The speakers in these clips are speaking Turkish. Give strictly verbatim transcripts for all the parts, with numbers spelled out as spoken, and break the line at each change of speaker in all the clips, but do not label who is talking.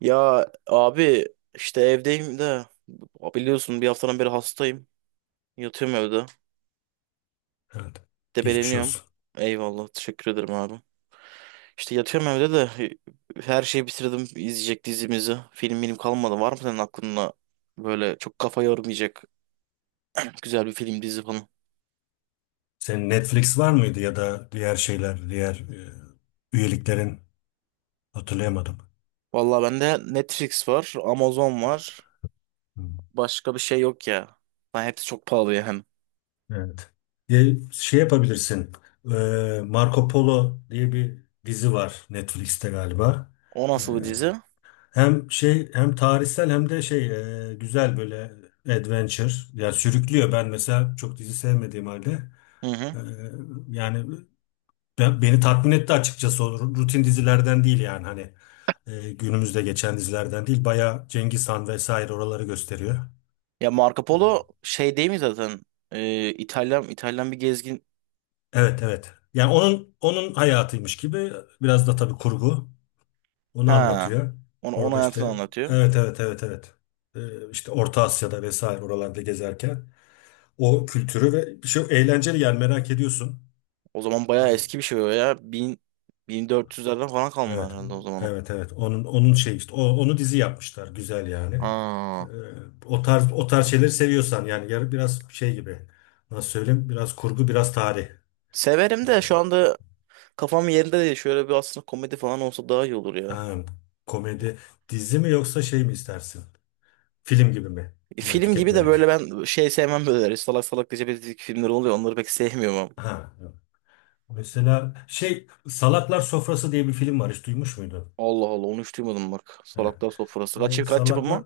Ya abi, işte evdeyim de biliyorsun, bir haftadan beri hastayım. Yatıyorum evde.
Evet. Geçmiş
Debeleniyorum.
olsun.
Eyvallah, teşekkür ederim abi. İşte yatıyorum evde de her şeyi bitirdim izleyecek dizimizi. Film benim kalmadı. Var mı senin aklında böyle çok kafa yormayacak güzel bir film, dizi falan?
Senin Netflix var mıydı ya da diğer şeyler, diğer e, üyeliklerin hatırlayamadım.
Vallahi bende Netflix var, Amazon var.
Hı.
Başka bir şey yok ya. Ben, hepsi çok pahalı yani.
Evet. E, şey yapabilirsin. E, Marco Polo diye bir dizi var Netflix'te galiba.
O
E,
nasıl bir dizi?
hem şey hem tarihsel hem de şey e, güzel böyle adventure. Yani sürüklüyor. Ben mesela çok dizi sevmediğim halde.
Hı hı.
e, yani Ben- beni tatmin etti açıkçası o rutin dizilerden değil yani hani e, günümüzde geçen dizilerden değil bayağı Cengiz Han vesaire oraları gösteriyor.
Ya Marco
E,
Polo şey değil mi zaten? Ee, İtalyan İtalyan bir gezgin.
evet evet. Yani onun onun hayatıymış gibi biraz da tabii kurgu onu
Ha.
anlatıyor.
Onu onun
Orada
hayatını
işte
anlatıyor.
evet evet evet evet. E, işte Orta Asya'da vesaire oralarda gezerken o kültürü ve bir şey eğlenceli yani merak ediyorsun.
O zaman bayağı
E,
eski bir şey o ya. bin, bin dört yüzlerden falan kalma
Evet,
herhalde o zaman o.
evet, evet. Onun onun şey işte, o, onu dizi yapmışlar, güzel yani. Ee,
Ha.
o tarz o tarz şeyleri seviyorsan yani yarı biraz şey gibi. Nasıl söyleyeyim? Biraz kurgu, biraz tarih.
Severim
Ee,
de şu anda kafam yerinde değil. Şöyle bir, aslında komedi falan olsa daha iyi olur ya.
ha, komedi dizi mi yoksa şey mi istersin? Film gibi mi?
E,
Hemen
film gibi de
tüketmelik.
böyle, ben şey sevmem böyle. Hani salak salak gece filmler oluyor. Onları pek sevmiyorum ama.
Ha. Evet. Mesela şey Salaklar Sofrası diye bir film var. Hiç duymuş muydun?
Allah Allah, onu hiç duymadım bak.
Ha.
Salaklar Sofrası. Kaç,
Ee,
kaç
Salaklar
yapımı?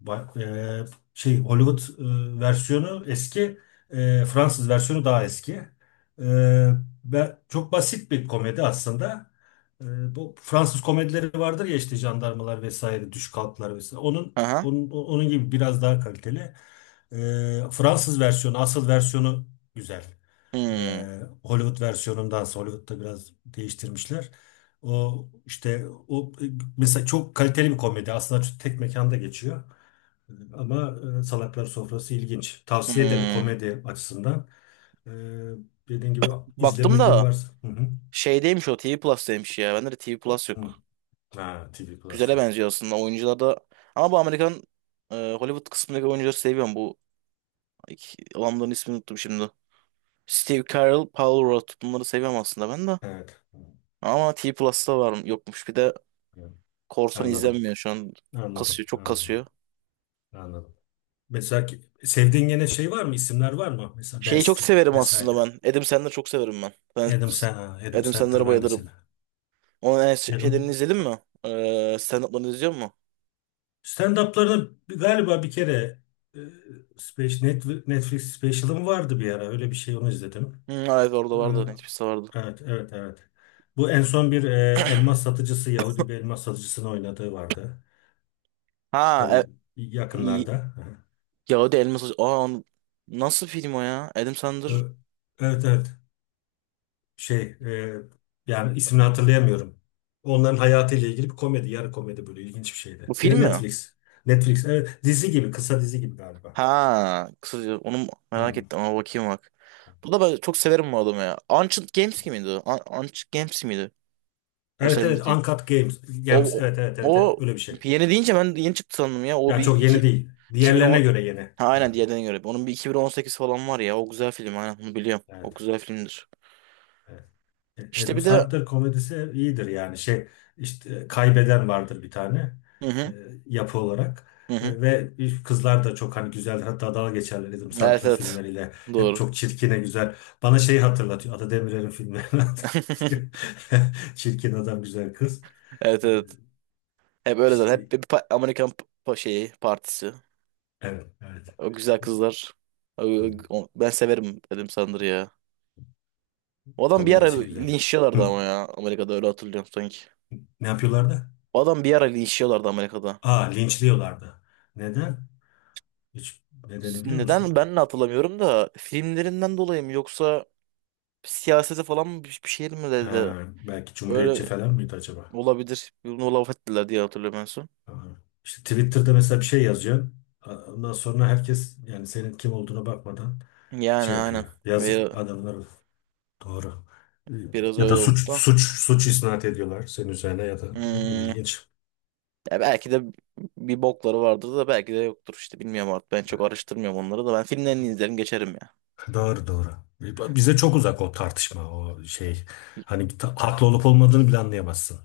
Ba- e, şey Hollywood e, versiyonu eski, e, Fransız versiyonu daha eski. E, ve çok basit bir komedi aslında. E, bu Fransız komedileri vardır ya işte jandarmalar vesaire, düş kalklar vesaire. Onun
Aha.
onun, onun gibi biraz daha kaliteli. E, Fransız versiyonu, asıl versiyonu güzel. E,
Hmm.
Hollywood versiyonundansa Hollywood'da biraz değiştirmişler. O işte o e, mesela çok kaliteli bir komedi. Aslında tek mekanda geçiyor. Ama e, Salaklar Sofrası ilginç. Tavsiye ederim
Hmm.
komedi açısından. E, dediğin gibi
Baktım
izlemediğin
da
varsa. Hı hı.
şeydeymiş o, T V Plus'taymış ya. Bende de T V Plus
Hı.
yok.
Ha, T V Plus
Güzele
yok.
benziyor aslında. Oyuncular da, ama bu Amerikan, e, Hollywood kısmındaki oyuncuları seviyorum. Bu iki, adamların ismini unuttum şimdi. Steve Carell, Paul Rudd, bunları seviyorum aslında ben de.
Evet. Hı,
Ama T Plus'ta var yokmuş. Bir de
hı.
korsan
Anladım.
izlenmiyor şu an. Kasıyor,
Anladım.
çok
Anladım.
kasıyor.
Anladım. Mesela ki- sevdiğin gene şey var mı? İsimler var mı? Mesela Ben
Şeyi çok
Stiller
severim aslında
vesaire.
ben. Adam Sandler'ı çok severim ben. Ben
Adam, Sen ha, Adam
Adam
Sandler
Sandler'a
ben de
bayılırım.
seni.
Onun en s-
Adam
şeylerini izledin mi? Ee, stand-up'larını izliyor musun?
stand-up'larını bir- galiba bir kere e, Space- Netflix Netflix special'ım vardı bir ara. Öyle bir şey onu izledim.
Hı, evet, orada
E,
vardı. Netflix'te vardı.
Evet, evet, evet. Bu en son bir e, elmas satıcısı, Yahudi bir elmas satıcısını oynadığı vardı.
Ha,
Tabii
e,
yakınlarda. Aha.
ya o da elmas. Aa, onu- nasıl film o ya? Adam Sandler.
Ö- Evet, evet. Şey, e, yani ismini hatırlayamıyorum. Onların hayatıyla ilgili bir komedi, yarı komedi böyle ilginç bir şeydi.
Bu film
Yine
mi?
Netflix. Netflix, evet. Dizi gibi, kısa dizi gibi galiba.
Ha, kısaca onu merak
Hmm.
ettim ama bakayım bak. Bu da, ben çok severim bu adamı ya. Ancient Games gibi miydi o? Un- Ancient Games miydi? O
Evet,
senin
evet.
dediğin.
Uncut Games. Games.
O,
Evet, evet,
o,
evet, evet.
o
Öyle bir şey.
yeni deyince ben yeni çıktı sandım ya. O
Yani
bir
çok yeni
iki,
değil.
2010...
Diğerlerine göre yeni.
Ha,
Evet,
aynen, diğerden göre. Onun bir iki bin on sekiz falan var ya. O güzel film, aynen bunu biliyorum. O
evet.
güzel filmdir.
Evet.
İşte
Adam
bir de,
Sandler komedisi iyidir yani şey işte kaybeden vardır bir tane
hı
e,
hı,
yapı olarak.
hı hı.
E, ve kızlar da çok hani güzeldir, hatta dalga geçerler Adam
Evet
Sandler
evet.
filmleriyle, hep
Doğru.
çok çirkine güzel. Bana şeyi hatırlatıyor, Ata Demirer'in filmlerini hatırlatıyor. Çirkin adam güzel kız.
Evet
E,
evet. Hep öyle
işte
zaten. Hep bir pa- Amerikan pa- şeyi, partisi.
evet evet
O güzel kızlar. O- o- Ben severim Adam Sandler ya. O adam bir ara
komedisi güzel.
linçliyorlardı
Hı.
ama ya. Amerika'da, öyle hatırlıyorum sanki.
Ne yapıyorlardı?
O adam bir ara linçliyorlardı Amerika'da.
Aa linçliyorlardı neden? Hiç nedeni biliyor
Neden,
musun?
ben de hatırlamıyorum da, filmlerinden dolayı mı yoksa siyasete falan mı, bir bir şey mi dedi.
Ha, belki Cumhuriyetçi
Öyle
falan mıydı acaba?
olabilir. Bunu laf ettiler diye hatırlıyorum en son.
Ha. İşte Twitter'da mesela bir şey yazıyorsun. A- Ondan sonra herkes yani senin kim olduğuna bakmadan
Yani
şey
aynen.
yapıyor.
Ve-
Yazık adamlar doğru.
biraz
Ya
öyle
da suç
oldu da.
suç suç isnat ediyorlar senin üzerine ya da ne bileyim
Hmm.
ilginç.
Ya belki de bir bokları vardır da, belki de yoktur işte, bilmiyorum artık. Ben çok araştırmıyorum onları da. Ben filmlerini izlerim, geçerim ya.
Doğru doğru. Bize çok uzak o tartışma o şey. Hani ta- haklı olup olmadığını bile anlayamazsın.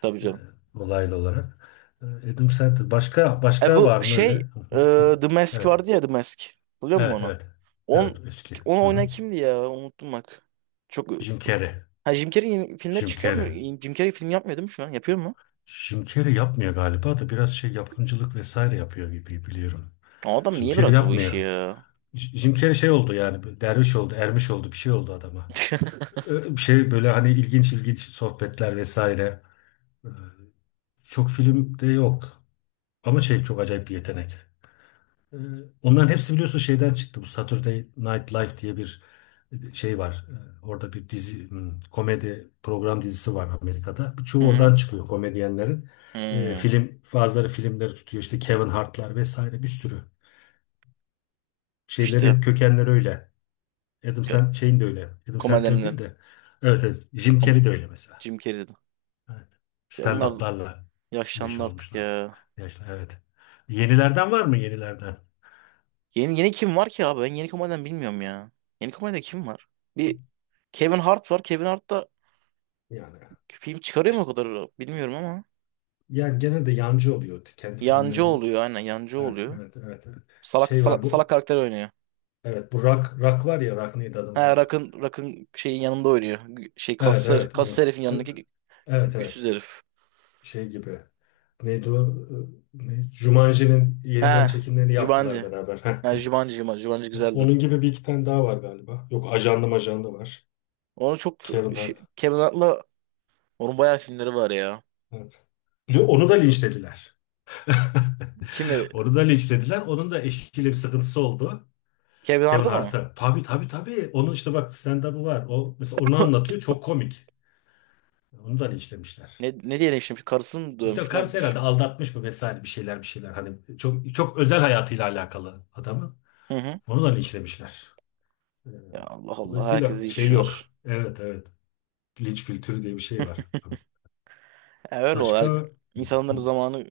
Tabii
e,
canım.
olaylı olarak. E, Adam Sandler. Başka
E
başka
bu
var mı
şey,
öyle?
e, The Mask
Evet.
vardı ya, The Mask. Biliyor musun
Evet
onu?
evet.
On,
Evet eski.
onu
Hı hı.
oynayan kimdi ya? Unuttum bak. Çok
Jim Carrey.
ha, Jim Carrey yeni filmler
Jim
çıkıyor mu?
Carrey.
Jim Carrey film yapmıyor değil mi şu an? Yapıyor mu?
Jim Carrey yapmıyor galiba da biraz şey yapımcılık vesaire yapıyor gibi biliyorum.
O adam
Jim
niye
Carrey
bıraktı bu işi
yapmıyor.
ya?
J- Jim Carrey şey oldu yani bir derviş oldu, ermiş oldu bir şey oldu adama. Ö- Bir şey böyle hani ilginç ilginç sohbetler vesaire. Ee, Çok filmde yok. Ama şey çok acayip bir yetenek. Ee, Onların hepsi biliyorsun şeyden çıktı. Bu Saturday Night Live diye bir şey var. Ee, Orada bir dizi, hmm, komedi program dizisi var Amerika'da.
Hı
Birçoğu
hı.
oradan çıkıyor komedyenlerin. Ee,
Hmm.
film, bazıları filmleri tutuyor. İşte Kevin Hart'lar vesaire bir sürü. Şeyleri
İşte,
hep kökenleri öyle. Adam
e,
sen şeyin de öyle. Adam Sandler değil
komedyenlerin.
de. Evet, evet. Jim
Kom
Carrey de öyle mesela.
Jim Carrey'di.
Evet.
Ya bunlar
Stand-up'larla
yaşlandı
meşhur
artık
olmuşlar.
ya.
Yaşlı, evet. Yenilerden var mı yenilerden?
Yeni yeni kim var ki abi? Ben yeni komedyen bilmiyorum ya. Yeni komedyen kim var? Bir Kevin Hart var. Kevin Hart da
Yani
film çıkarıyor mu o kadar bilmiyorum ama.
Yani gene de yancı oluyor kendi
Yancı
filmleri.
oluyor, aynen yancı
Evet,
oluyor.
evet, evet, evet.
Salak
Şey var
salak, salak
bu.
karakter oynuyor.
Evet, bu rak rak var ya rak neydi adamın
Ha,
adı?
Rock'ın Rock'ın şeyin yanında oynuyor. Gü- Şey
Evet,
kaslı,
evet,
kaslı
onu.
herifin
Evet,
yanındaki gü-
evet.
güçsüz
Evet.
herif.
Şey gibi. Neydi o? Ee, ne? Jumanji'nin yeniden
Ha,
çekimlerini
Jumanji.
yaptılar beraber.
Ha, Jumanji Jumanji, Jumanji güzeldi.
Onun gibi bir iki tane daha var galiba. Yok, ajanda majanda var.
Onu çok
Kevin
şey,
Hart.
Kevin Hart'la onun bayağı filmleri var ya.
Evet. Yo, onu da linçlediler.
Kimi?
Onu da linçlediler. Onun da eşiyle bir sıkıntısı oldu.
Kevin
Kevin
Hart'ı mı?
Hart'a. Tabii tabii tabii. Onun işte bak stand-up'ı var. O mesela onu anlatıyor. Çok komik. Onu da işlemişler.
Ne, ne diye şimdi karısını mı
İşte
dövmüş, ne
karısı
yapmış?
herhalde aldatmış mı vesaire bir şeyler bir şeyler. Hani çok çok özel hayatıyla alakalı adamı.
Hı hı.
Onu da işlemişler. Ee,
Ya Allah Allah,
Dolayısıyla
herkese iş
şey
var.
yok. Evet evet. Linç kültürü diye bir şey var.
Ya öyle o.
Başka.
her-
Hı, hı.
İnsanların zamanı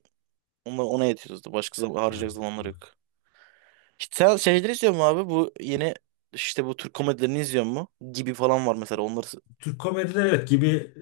ona, ona yetiyordu. Başka zaman harcayacak
Evet.
zamanları
Evet.
yok. İşte sen şeyleri izliyor musun abi? Bu yeni, işte bu Türk komedilerini izliyor mu? Gibi falan var mesela. Onları.
Türk komedileri evet gibi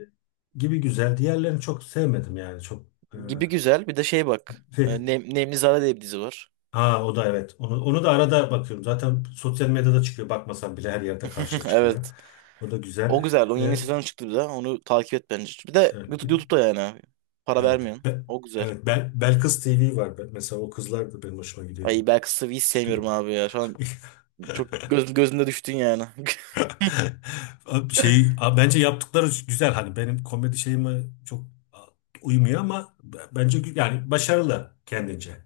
gibi güzel. Diğerlerini çok sevmedim yani. Çok.
Gibi güzel. Bir de şey bak.
e,
e, Nem, Nemlizade diye bir dizi var.
Ha o da evet. Onu, onu da arada bakıyorum. Zaten sosyal medyada çıkıyor. Bakmasam bile her yerde karşıda çıkıyor.
Evet.
O da güzel.
O güzel. Onun yeni
Ee,
sezonu çıktı bir de. Onu takip et bence. Bir de
evet.
YouTube,
bir-
YouTube'da yani abi. Para
evet.
vermiyorsun.
Be-
O güzel.
evet. Bel, Belkıs T V var. Ben- Mesela o kızlar da benim hoşuma gidiyor.
Ay, belki Sıvı'yı hiç
Hiç duydum.
sevmiyorum abi ya. Şu an çok göz, gözümde düştün yani.
Abi Şey, abi bence yaptıkları güzel hani benim komedi şeyime çok uymuyor ama b- bence gü- yani başarılı kendince.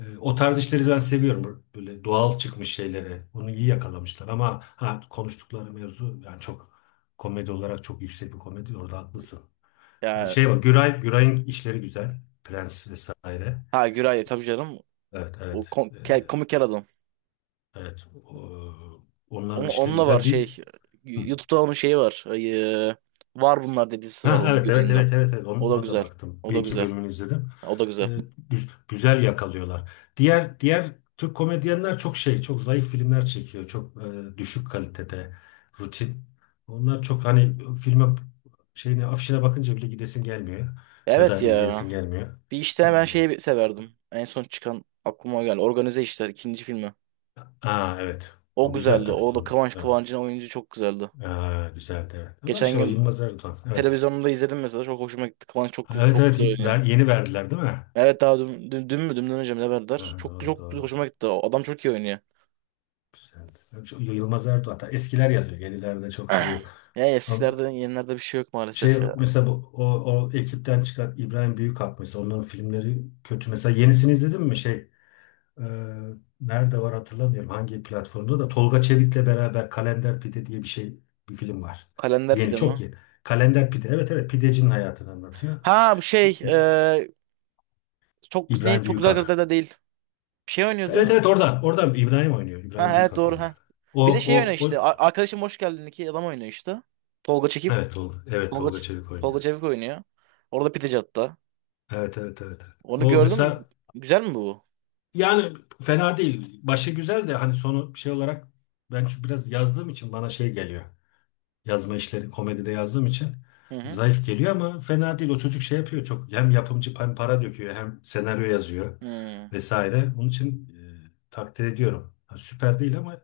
Ee, O tarz işleri ben seviyorum. Böyle doğal çıkmış şeyleri. Bunu iyi yakalamışlar ama ha konuştukları mevzu yani çok komedi olarak çok yüksek bir komedi. Orada haklısın. Ee,
Ya
Şey var Güray, Güray'ın işleri güzel. Prens vesaire.
ha, Güray tabii canım.
Evet
O
evet.
kom-
Ee,
ke- komik kel adam.
Evet. O- Onların
Onun,
işleri
onunla var
güzel değil.
şey. YouTube'da onun şeyi var. Ay, e, var bunlar dedisi var
Ha,
onun
evet evet
yüreğinde.
evet evet evet Onu-
O da
ona, da
güzel.
baktım.
O
Bir
da
iki
güzel.
bölümünü izledim.
O da
Ee,
güzel.
güz- güzel yakalıyorlar. Diğer diğer Türk komedyenler çok şey, çok zayıf filmler çekiyor. Çok e, düşük kalitede, rutin. Onlar çok hani filme şeyine afişine bakınca bile gidesin gelmiyor ya
Evet
da
ya.
izleyesin gelmiyor.
Bir, işte
Ee,
ben şeyi severdim. En son çıkan aklıma geldi. Organize İşler ikinci filmi.
aa evet.
O
O güzel
güzeldi.
tabii
O
ki.
da Kıvanç,
Evet.
Kıvancı'nın, oyuncu çok güzeldi.
Aa, güzeldi evet. Ama
Geçen
işte o
gün
Yılmaz Erdoğan. Evet.
televizyonda izledim mesela. Çok hoşuma gitti. Kıvanç çok
Ha,
güzel,
evet
çok
evet
güzel oynuyor.
ver, yeni verdiler değil mi?
Evet, daha dün, dün, dün mü? Dünden önce mi ne verdiler?
Ha,
Çok
doğru
çok
doğru.
hoşuma gitti. O adam çok iyi oynuyor.
Güzeldi. Çok- Yılmaz Erdoğan. Hatta eskiler yazıyor. Yenilerde çok şey yok.
Ya
Ama
eskilerden, yenilerde bir şey yok
şey
maalesef ya.
mesela bu- o, o ekipten çıkan İbrahim Büyükak mesela onların filmleri kötü. Mesela yenisini izledin mi? Şey e, nerede var hatırlamıyorum. Hangi platformda da Tolga Çevik'le beraber Kalender Pide diye bir şey bir film var.
Kalender
Yeni
pide mi?
çok yeni. Kalender Pide. Evet evet pidecinin hayatını anlatıyor.
Ha bu şey, e, çok ne
İbrahim
çok güzel kırdı
Büyükak.
da değil. Bir şey
Evet
oynuyordu.
evet oradan. Oradan İbrahim oynuyor. İbrahim
Ha evet,
Büyükak
doğru
oynuyor.
ha.
O
Bir de şey oynuyor
o
işte.
o
A- Arkadaşım Hoş Geldin, iki adam oynuyor işte. Tolga Çekif.
evet Tolga, evet
Tolga,
Tolga
Ç-
Çevik oynuyor.
Tolga Çevik oynuyor. Orada pideci hatta.
Evet evet evet. Evet.
Onu
O
gördüm.
mesela
Güzel mi bu?
yani fena değil. Başı güzel de hani sonu şey olarak ben çünkü biraz yazdığım için bana şey geliyor. Yazma işleri komedide yazdığım için
Hı hı.
zayıf geliyor ama fena değil. O çocuk şey yapıyor çok. Hem yapımcı hem para döküyor hem senaryo yazıyor
Hı
vesaire. Onun için e, takdir ediyorum. Ha, süper değil ama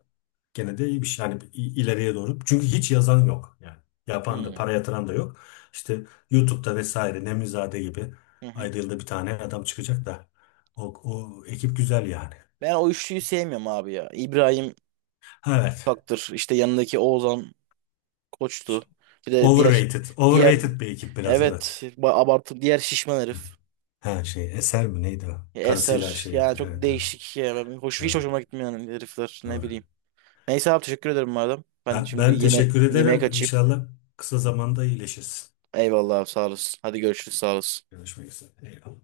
gene de iyi bir şey. Yani i- ileriye doğru. Çünkü hiç yazan yok. Yani yapan da
hı.
para yatıran da yok. İşte YouTube'da vesaire Nemizade gibi
Hı hı.
ayda yılda bir tane adam çıkacak da o, o ekip güzel yani.
Ben o üçlüyü sevmiyorum abi ya. İbrahim
Ha, evet.
Taktır. İşte yanındaki Oğuzhan Koç'tu. Bir de diğer,
Overrated.
diğer...
Overrated bir ekip biraz evet.
Evet, ba- abartı diğer şişman herif.
Ha şey Eser mi neydi o? Karısıyla
Eser
şey
yani
yapıyor.
çok
Evet evet.
değişik ya. Ben- Hoş, hiç
Doğru.
hoşuma gitmiyor yani herifler, ne
Doğru.
bileyim. Neyse abi, teşekkür ederim madem. Ben
Ben,
şimdi
ben
yeme
teşekkür
yemeğe
ederim.
kaçayım.
İnşallah kısa zamanda iyileşirsin.
Eyvallah abi, sağ olasın. Hadi görüşürüz, sağ olasın.
Görüşmek üzere. Eyvallah.